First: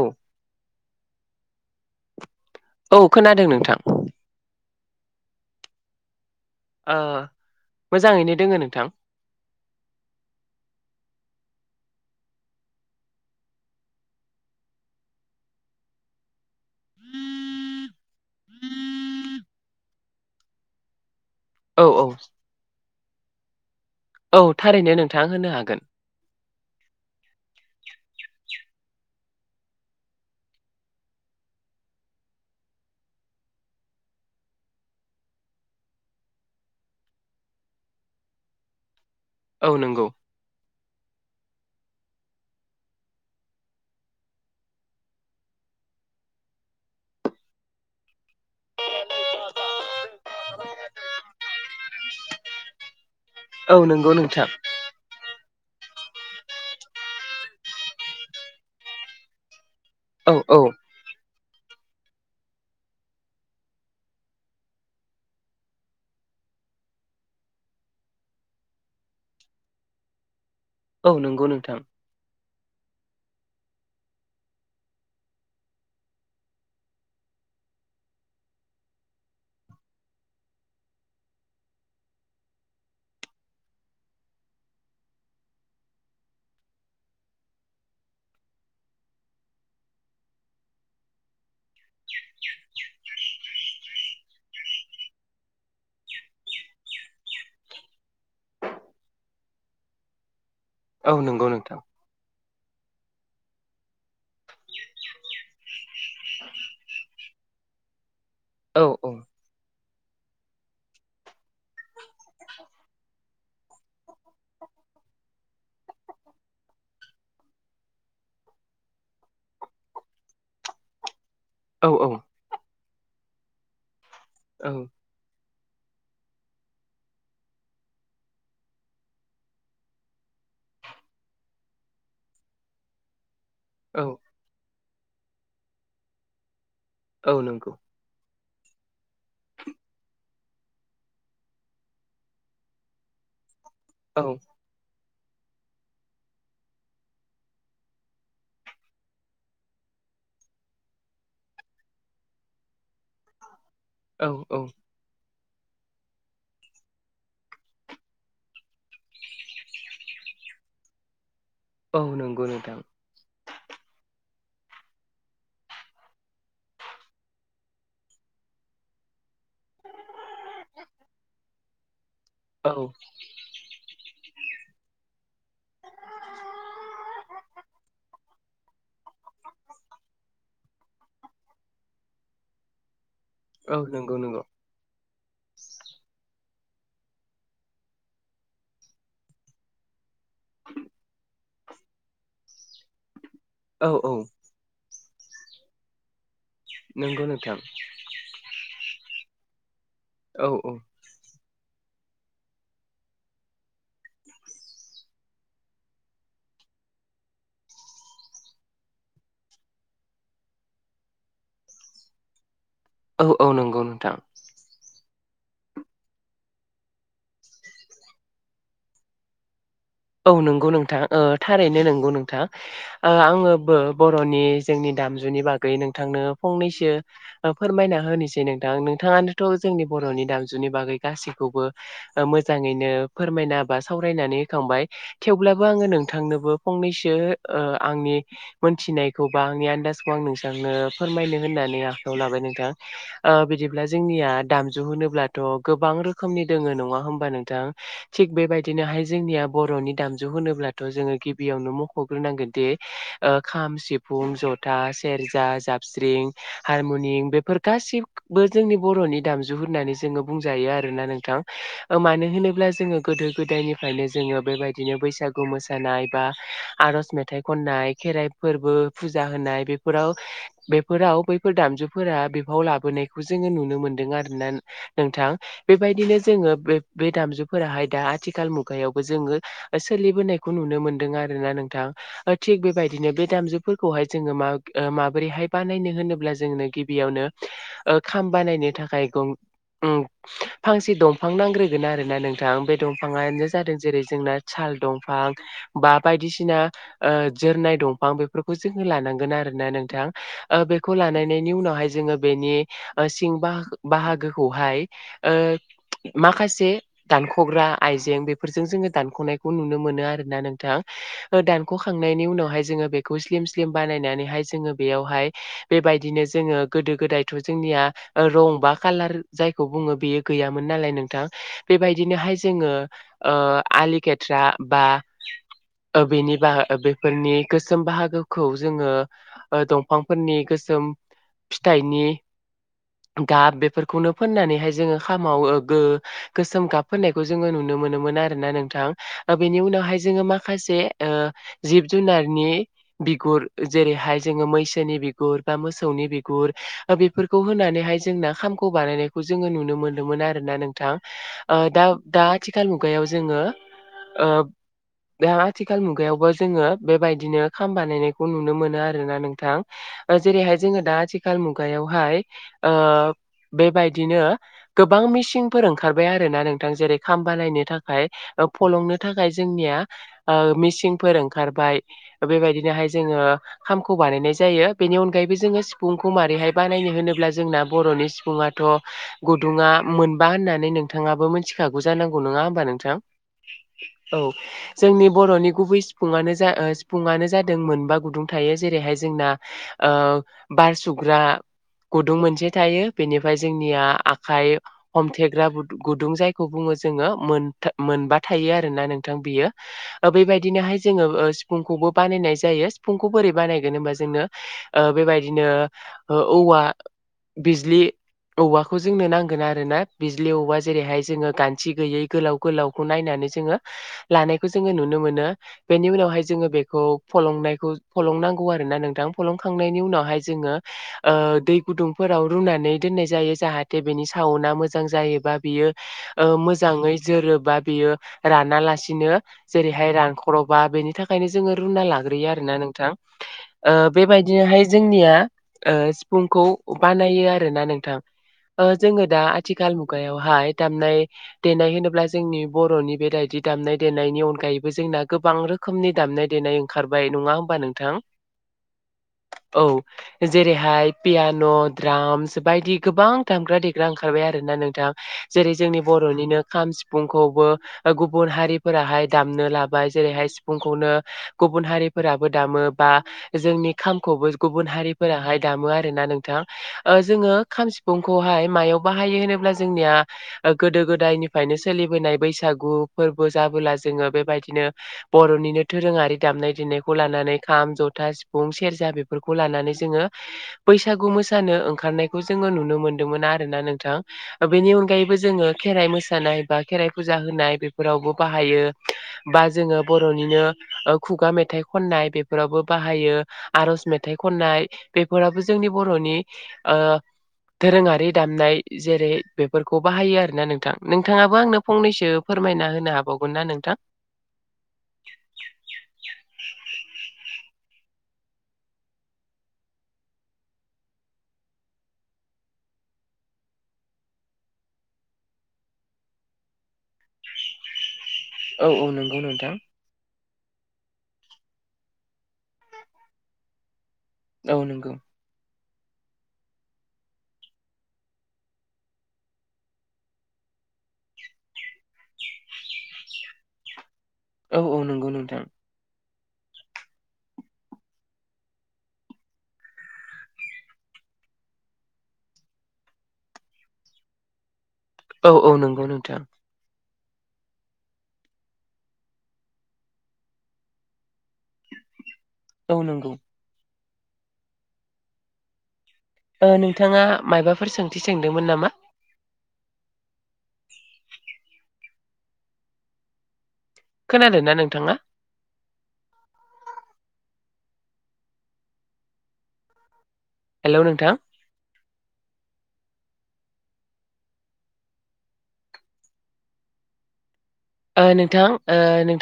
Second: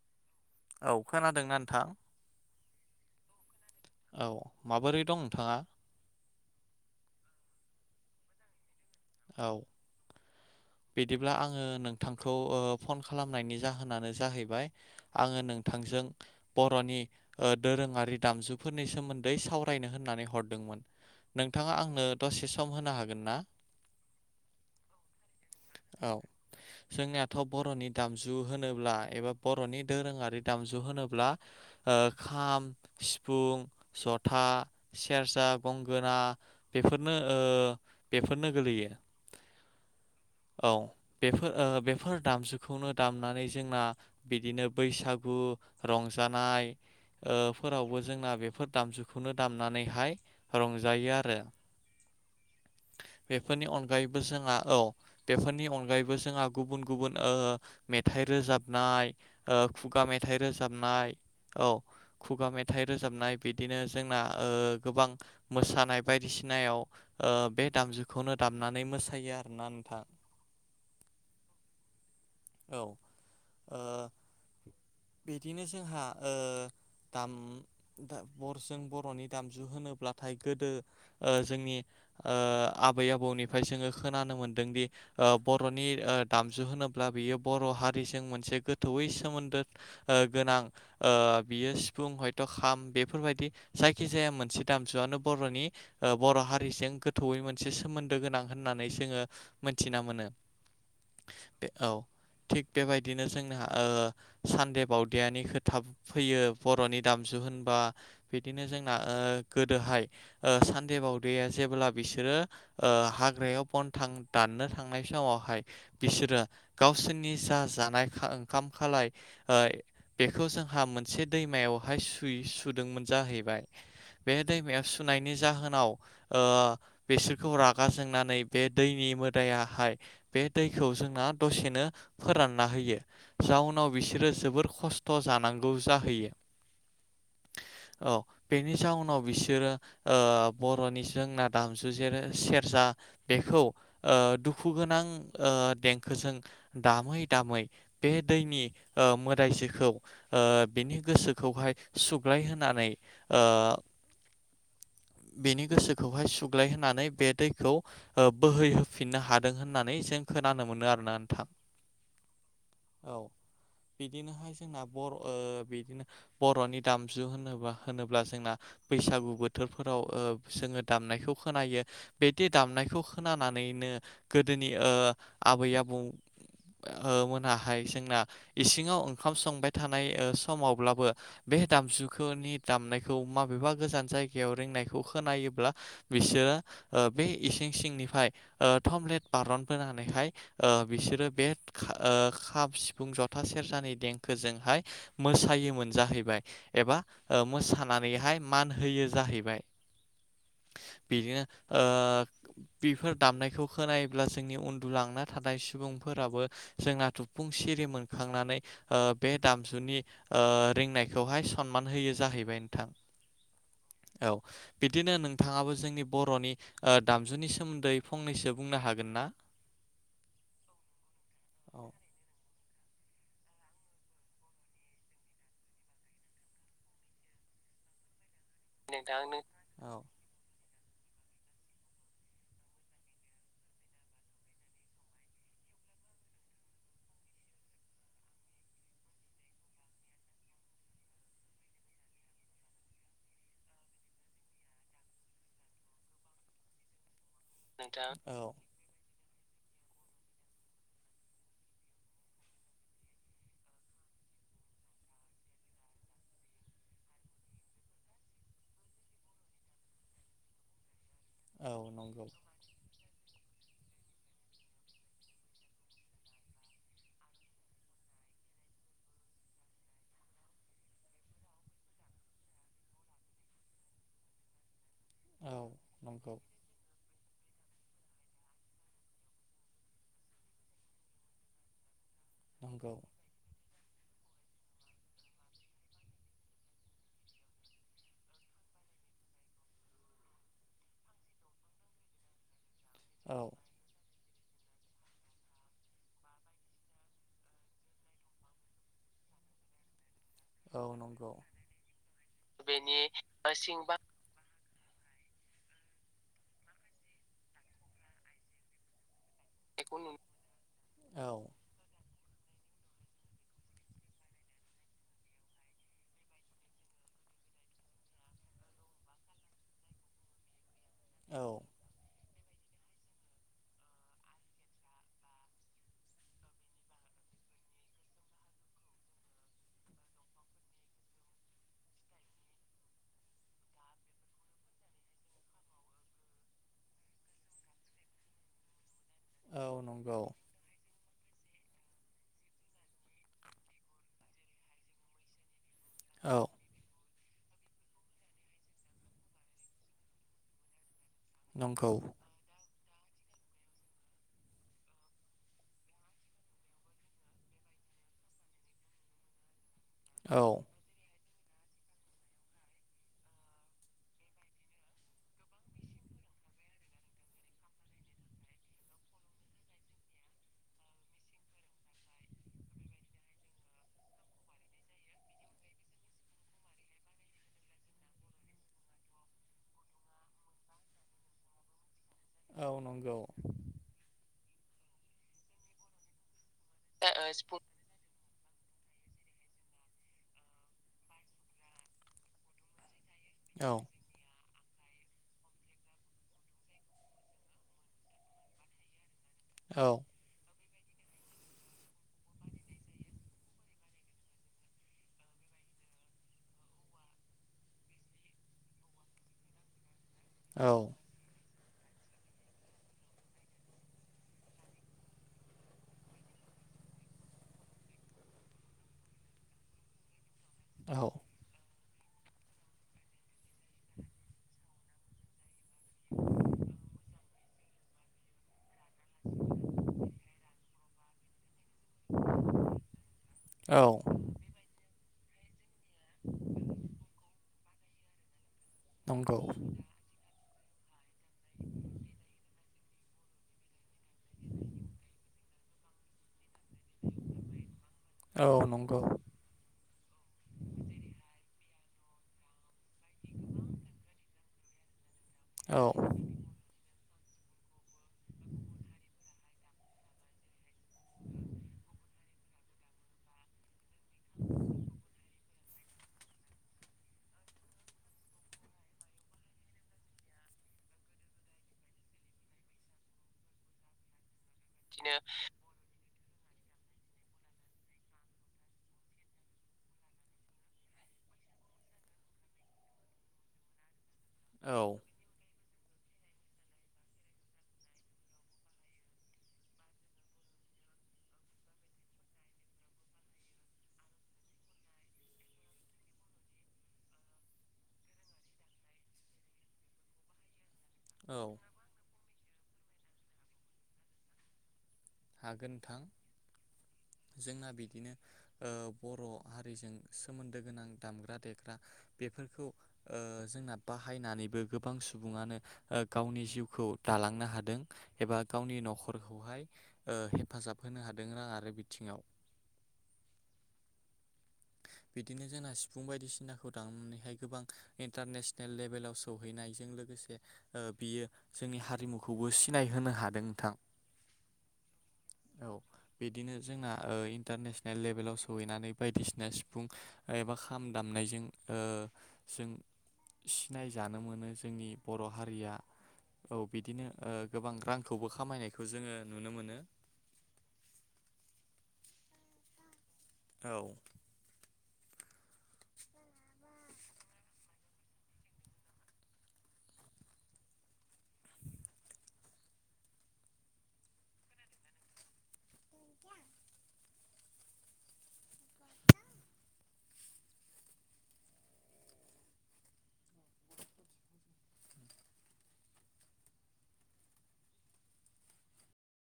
औ औ खोनादोंना नोंथां औ खोनादों नोंथां औ माबोरै दं नोंथाङा मोजाङैनो दोङो नोंथां औ बिदिब्ला आङो नोंथांखौ फन खालामनायनि जाहोनानो जाहैबाय आङो नोंथां जों बर'नि दोरोङारि दामजुफोरनि सोमोन्दै सावरायनो होननानै हरदोंमोन नोंथाङा औ औ आंनो दसे सम होनो हागोन हागोन ना औ थारैनो नोंथाङा औ जोंनिथ' बर'नि दामजु होनोब्ला एबा बर'नि दोरोङारि दामजु होनोब्ला खाम सिफुं जथा सेरजा गंगोना बेफोरनो बेफोरनो गोलैयो औ नंगौ औ बेफोर बेफोर दामजुखौनो दामनानै जोंना बिदिनो बैसागु रंजायो जानाय फोरावबो जोंना बेफोर दामजुखौनो दामनानैहाय रंजायो आरो बेफोरनि औ नंगौ अनगायैबो नोंथां जोंहा औ बेफोरनि अनगायैबो जोंहा गुबुन गुबुन मेथाइ रोजाबनाय खुगा औ मेथाइ औ रोजाबनाय औ खुगा मेथाइ रोजाबनाय बिदिनो जोंना गोबां मोसानाय बायदिसिनायाव बे दामजुखौनो दामनानै मोसायो आरोना नोंथां औ नंगौ नोंथां औ बिदिनो जोंहा दाम बर'जों बर'नि दामजु होनोब्लाथाय गोदो जोंनि आबै आबौनि फ्राय जोङो खोनानो मोन्दोंदि बर'नि दामजु होनोब्ला बियो बर' हारिजों मोनसे से गोथौयै सोमोन्दो गोनां बियो सिफुं हयथ' खाम बेफोरबायदि जायखि जाया मोनसे दामजुआनो बर'नि बर' हारिजों गोथौयै मोनसे सोमोन्दो गोनां होननानै जोङो मोनथिना मोनो औ नंगौ बे नोंथां औ थिग बेबायदिनो जोंनि सानद बावदियानि खोथा फैयो बर'नि दामजु होनबा बिदिनो औ जोंना औ गोदोहाय सानद बावदिया जेबोब्ला बिसोरो हाग्रायाव बन थां दाननो थांनाय समावहाय बिसोरो गावसोरनि जा जानाय ओंखाम खाल बेखौ जोंहा मोनसे औ दैमायावहाय औ स सु जाहैबाय बे औ दैमायाव जाहोनाव ओ बिसोर खौ रागा जोंनानै बे दैनि मोदायाहाय बे दैखौ जोंना दसेनो फोरान रानना होयो जाउनाव औ बिसोरो जोबोर खस्थ' जानांगौ जाहैयो औ नंगौ औ बेनि जाहनाव बिसोरो बर'नि जोंना दामजु जेरै सेरजा बेखौ औ दुखु गोनां देंखोजों दामै दामै बे दैनि मखौ बिनि गोसोखौहाय सुग्लाय होनानै औ औ बेनि गोसोखौहाय सुग्लाय होनानै बे दैखौ बोहैहोफिननो हादों होननानै जों खोनानो मोनो आरोना नोंथां औ नंगौ नोंथां [unintelligible] बिदिनोहाय जोंना बर' ओ बिदिनो बर'नि दामजु होनोबा होनोब्ला जोंना बैसागु बोथोरफोराव ओ जोङो दामनायखौ खोनायो बिदि औ दामनायखौ खोनानानैनो गोदोनि ओ आबै आबौ मोनाहाय जोंना इसिङाव ओंखाम संबाय थानाय ओ समावब्लाबो बे बे दामजुखौनि दामनायखौ माबेबा औ गोजान नंगौ नंगौ जायगायाव रोंनायखौ खोनायोब्ला बिसोरो ओ बे इसिं सिंनिफ्राय ओ थटमलेट बारन बोनानैहाय ओ बिसोरो बे ओ खाम सिफुं जथा औ सेरजानि औ देंखोजोंहाय मोसायोमोन जाहैबाय एबा नंगौ ओ नोंथां मोसानानैहाय मान होयो जाहैबाय औ औ बिदिनो ओ बेफोर दामनायखौ खोनायोब्ला जोंनि उन्दुलांना थानाय सुबुंफोराबो जोंना थुफुं सिरि मोनखांनानै ओ बे दामजुनि ओ रिनायखौहाय सनमान होयो जाहैबाय बेनोथां औ औ न औ बिदिनो नोंथाङाबो जोंनि बर'नि ओ दामजुनि सोमोन्दै फंनैसो बुंनो हागोन ना औ नंगौ नोंथां ओ थारैनो औ नंगौ नोंथां ओ आङोबो बर'नि जोंनि दामजुनि बागै नोंथांनो फंनैसो ओ फोरमायना होनोसै दि नोंथां नों नोंथाङानोथ' जोंनि औ बर'नि दामजुनि बागै गासैखौबो ओ मोजाङैनो फोरमायना बा सावरायनानै होखांबाय थेवब्लाबो आङो नों नोंथांनोबो फंनैसो ओ आंनि मोथिनायखौ बा आंनि आन्दाजखौ आं नोंथांनो फो रमायनो होननानै आखायाव लाबाय नोंथां ओ बिदिब्ला जोंनिया दामजु होनोब्लाथ' गोबां रो रोखोमनि दङ नङा होमबा नोंथां थिग बेबायदिनोहाय जोंनिया बर'नि दामजु होनोब्ला थ' जोङो गिबियावनो मख'ग्रोनांगोन दि ओ खाम सिफुं जथा सेरजा जा बस्रिं हारमुनियम बेफोर गासिबखोबो जोंनि बर'नि दामजु होननानै जोङो बुंजायो आरोना नों थां औ नंगौ मानो होनोब्ला जोङो गोदो गोदायनिफ्रायनो जोङो बेबायदिनो बैसागु मोसानाय बा आर'ज मेथाइ खननाय खेराइ फोरबो फुजा होनाय बेफोराव बेफोराव बैफोर दामजुफोरा बिफाव लाबोनायखौ जोङो नुनो मोनदों आरोना नोंथां औ बेबायदिनो नंगौ जोङो बे बे दामजुफोराहाय दा आथिखाल मुगायावबो जोङो सोलिबोनायखौ नुनो मोनदों आरो ना नोंथां ओ थिग नंगौ बेबायदिनो बे दामजु फोरखौहाय जोङो मा ओ माबोरैहाय बानायनो होनोब्ला जोंनो गिबियावनो ओ खाम बानायनो थाखाय दं उम फांसे दंफां नांग्रोगोन आरोन ना नोंथां बे औ दंफाङानो जादों जेरै जोंना साल दंफां बा बायदिसिना ओ जोरनाय दंफां बेफोरखौ जोङो लानांगोन आरो ना नोंथां ओ औ बेखौ नंगौ लानायनायनि उनावहाय जोङो बेनि ओ सिं बा ओ बाहागोखौहाय ओ माखासे दानख'ग्रा आइजें बेफोरजों जोङो दानख'नाय खौ नुनो बानायखौ मोनो आरोना नोंथां नुनो औ ओ दानख'खांनाय नि उनावहाय जोङो बेखौ स्लिम स्लिम बानायनानैहाय जोङो बेयावहाय बेबादिनो जोङो गोदो गोदायनि बिदिथ' जोंनिया रं बा कालार जाय बुङो बेयो गैयामोन नालाय नोंथां औ बेबायदिनो हाय जोङो ओ आलि खेथ्रा बा ओ बेनि बा बेफोरनि गोसोम बाहागोखौ जोङो दंफांफोरनि गोसोम फिथाइनि गाब बेफोरखौनो फोननानैहाय जोङो खामाव ओ गो गोसोम गाब फोननायखौ जोङो नुनो मोन मोनोमोन आरोना नोंथां बेनि औ उनावहाय नंगौ जोङो माखासे ओ जिब जुनारनि बिगुर जेरैहाय जोङो मैसोनि बिगुर बा मोस सौनि औ बिगुर बेफोरखौ होनानैहाय जोंना खामखौ बानायनायखौ जोङो नुनो मोन्दोंमोन आरोना नोंथां ओ दा नंगौ दा आथिखाल मुगायाव जोङो ओ दा आथिखाल मुगायावबो जोङो बेबायदिनो खाम बानायनायखौ नुनो मोनो आरोना नोंथां औ जेरैहाय जोङो दा आथिखाल मुगायावहाय ओ बेबायदिनो गोबां मिसिंफोर ओंखारबाय आरो नोंथां जेरै खाम बानायनो थाखाय ओ फलंनो थाखाय जोंनिया ओ मिसिंफोर ओंखारबाय बेबायदिनोहाय जोङो खामखौ बानायनाय जायो बेनि अनगायैबो जोङो सिफुंखौ मारोरैहाय बानायनो होनोब्ला जोंना बर'नि सिफुङा थ' गुदुङा मोनबा होननानै नोंथाङाबो मोनथिखागौ जानांगौ नङा होमबा औ नोंथां नंगौ औ जोंनि बर'नि गुबै सिफुंआनो ओ सिफुङानो जादों सिफुं मोनबा गुदुं थायो जेरैहाय जोंना बार सुग्रा गुदुं मोनसे थायो बेनिफ्राय औ जोंनिया आखाइ हमथेग्रा गुदुं जायखौ बुङो जोङो मोनबा थायो आरोना नों बियो औ बेबायदिनोहाय जोङो सिफुंखौबो बानायनाय जायो सिफुंखौ बोरै बानायगोन होमबा जोंनो बेबायदिनो औवा बिजलि औवाखौ जोंनो नांगोन आरो ना बिजलि औवा औ जेरैहाय जोङो गानथि गैयै गोलाव गोलाव नायनानै जोङो लानायखौ जोङो नुनो मोनो बेनि उनावहाय जोङो बेखौ फलंनायखौ फलंनांगौ आरो ना नोंथां फलंखांनायनि उनावहाय जोङो औ दै गुदुंफोराव रुनानै दोननाय जायो जाहाथे बेनि साउनाआ मोजां जायोबा बियो मोजां मोजाङै जोरोबा बेयो राना लासिनो जेरैहाय रानख्रबा बेनि थाखायनो जोङो रुना लाग्रोयो आरोना नोंथां औ बेबायदिनोहाय जोंनिया सिफुंखौ बानायो आरो ना नोंथां जोङो दा नंगौ आथिखाल मुगायावहाय दामनाय देनाय होनोब्ला जोंनि बर'नि बेबायदि दामनाय देनायनि अनगायैबो जोंना गोबां रोखोमनि दामनाय देनाय ओंखारबाय नङा होमबा नोंथां औ नंगौ औ जेरैहाय पियान' द्रामस बायदि गोबां दामग्रा देग्रा ओंखारबाय आरो ना नोंथां जेरै औ जोंनि बर'निनो खाम सिफुंखौ गुबुन हारिफोराहाय दामनो लाबाय जेरैहाय सिफुंखौनो गुबुन हारिफोराबो दामो बा जोंनि खामखौबो गुबुन हारिफोराहाय दामो आरोना नोंथां जोङो खाम सिुखौहाय मायाव बाहायो होनोब्ला जोंनिया गोदो गोदायनिफ्रायनो सोलिबोनाय बैसागु फोरबो जाबोला जोङो बेबायदिनो बिदिनो बर'निनो दोरोङारि दामनाय देनायखौ लानानै खाम जथा सिफुं सेरजा बेफोरखौ लानानै जोङो बैसागु मो मोसानो ओंखारनायखौ जोङो नुनो मोन्दोंमोन आरोना नोंथां बेनि औ अनगायैबो जोङो खेराइ मोसानाय बा खेराइ फुजा होनाय बेफोरावबो बाहायो बा जोङो बर'निनो खुगा मेथाइ खननाय बेफोरावबो बाहायो आर'ज मेथाइ खननाय बेफोराबो जोंनि बर'नि ओ दोरोङारि दामनाय जेरै बेफोरखौ बाहायो आरोना नोंथां नोंथाङाबो औ आंनो फंनैसो फोरमायना होनो हाबावगोन ना नोंथां हागोन नोंथां जोंना बिदिनो बर' हारिजों सोमोनदो गोनां दामग्रा देग्रा बे बेफोरखौ ओ जोंना बाहायनानैबो गोबां सुबुङानो ओ गावनि जिउखौ दालां नो हादों एबा औ गावनि औ नंगौ नोंथां न'खरखौहाय ओ हेफाजाब होनो हादों रांङारि बिथिङाव। औ नंगौ बिदिनो जोंना सि फुं बायदिसिनाखौ दांमनानैहाय गोबां इन्टारनेसनेल लेभेलाव सौहैनायजों लोगोसे ओ बियो जोंनि हारिमुखौबो सिनाय होनो हादों नोंथां। औ औ नंगौ नोंथां। औ बिदिनो जोंना ओ इन्टारनेसनेल लेभेलाव सहैनानै बायदि सिना सिफुं एबा खाम दामनायजों ओ जों सिनायजानो मोनो जोंनि बर' औ औ हारिया नंगौ नोंथां औ बिदिनो गोबां रांखौबो खामायनायखौ जोङो नुनो मोनो। [inaudible] औ नंगौ औ ओ नोंथाङा माबाफोर सोंथि सोंदोंमोन नामा? खोनादों ना नोंथाङा? हेल' नोंथां। ओ नोंथां ओ नोंथां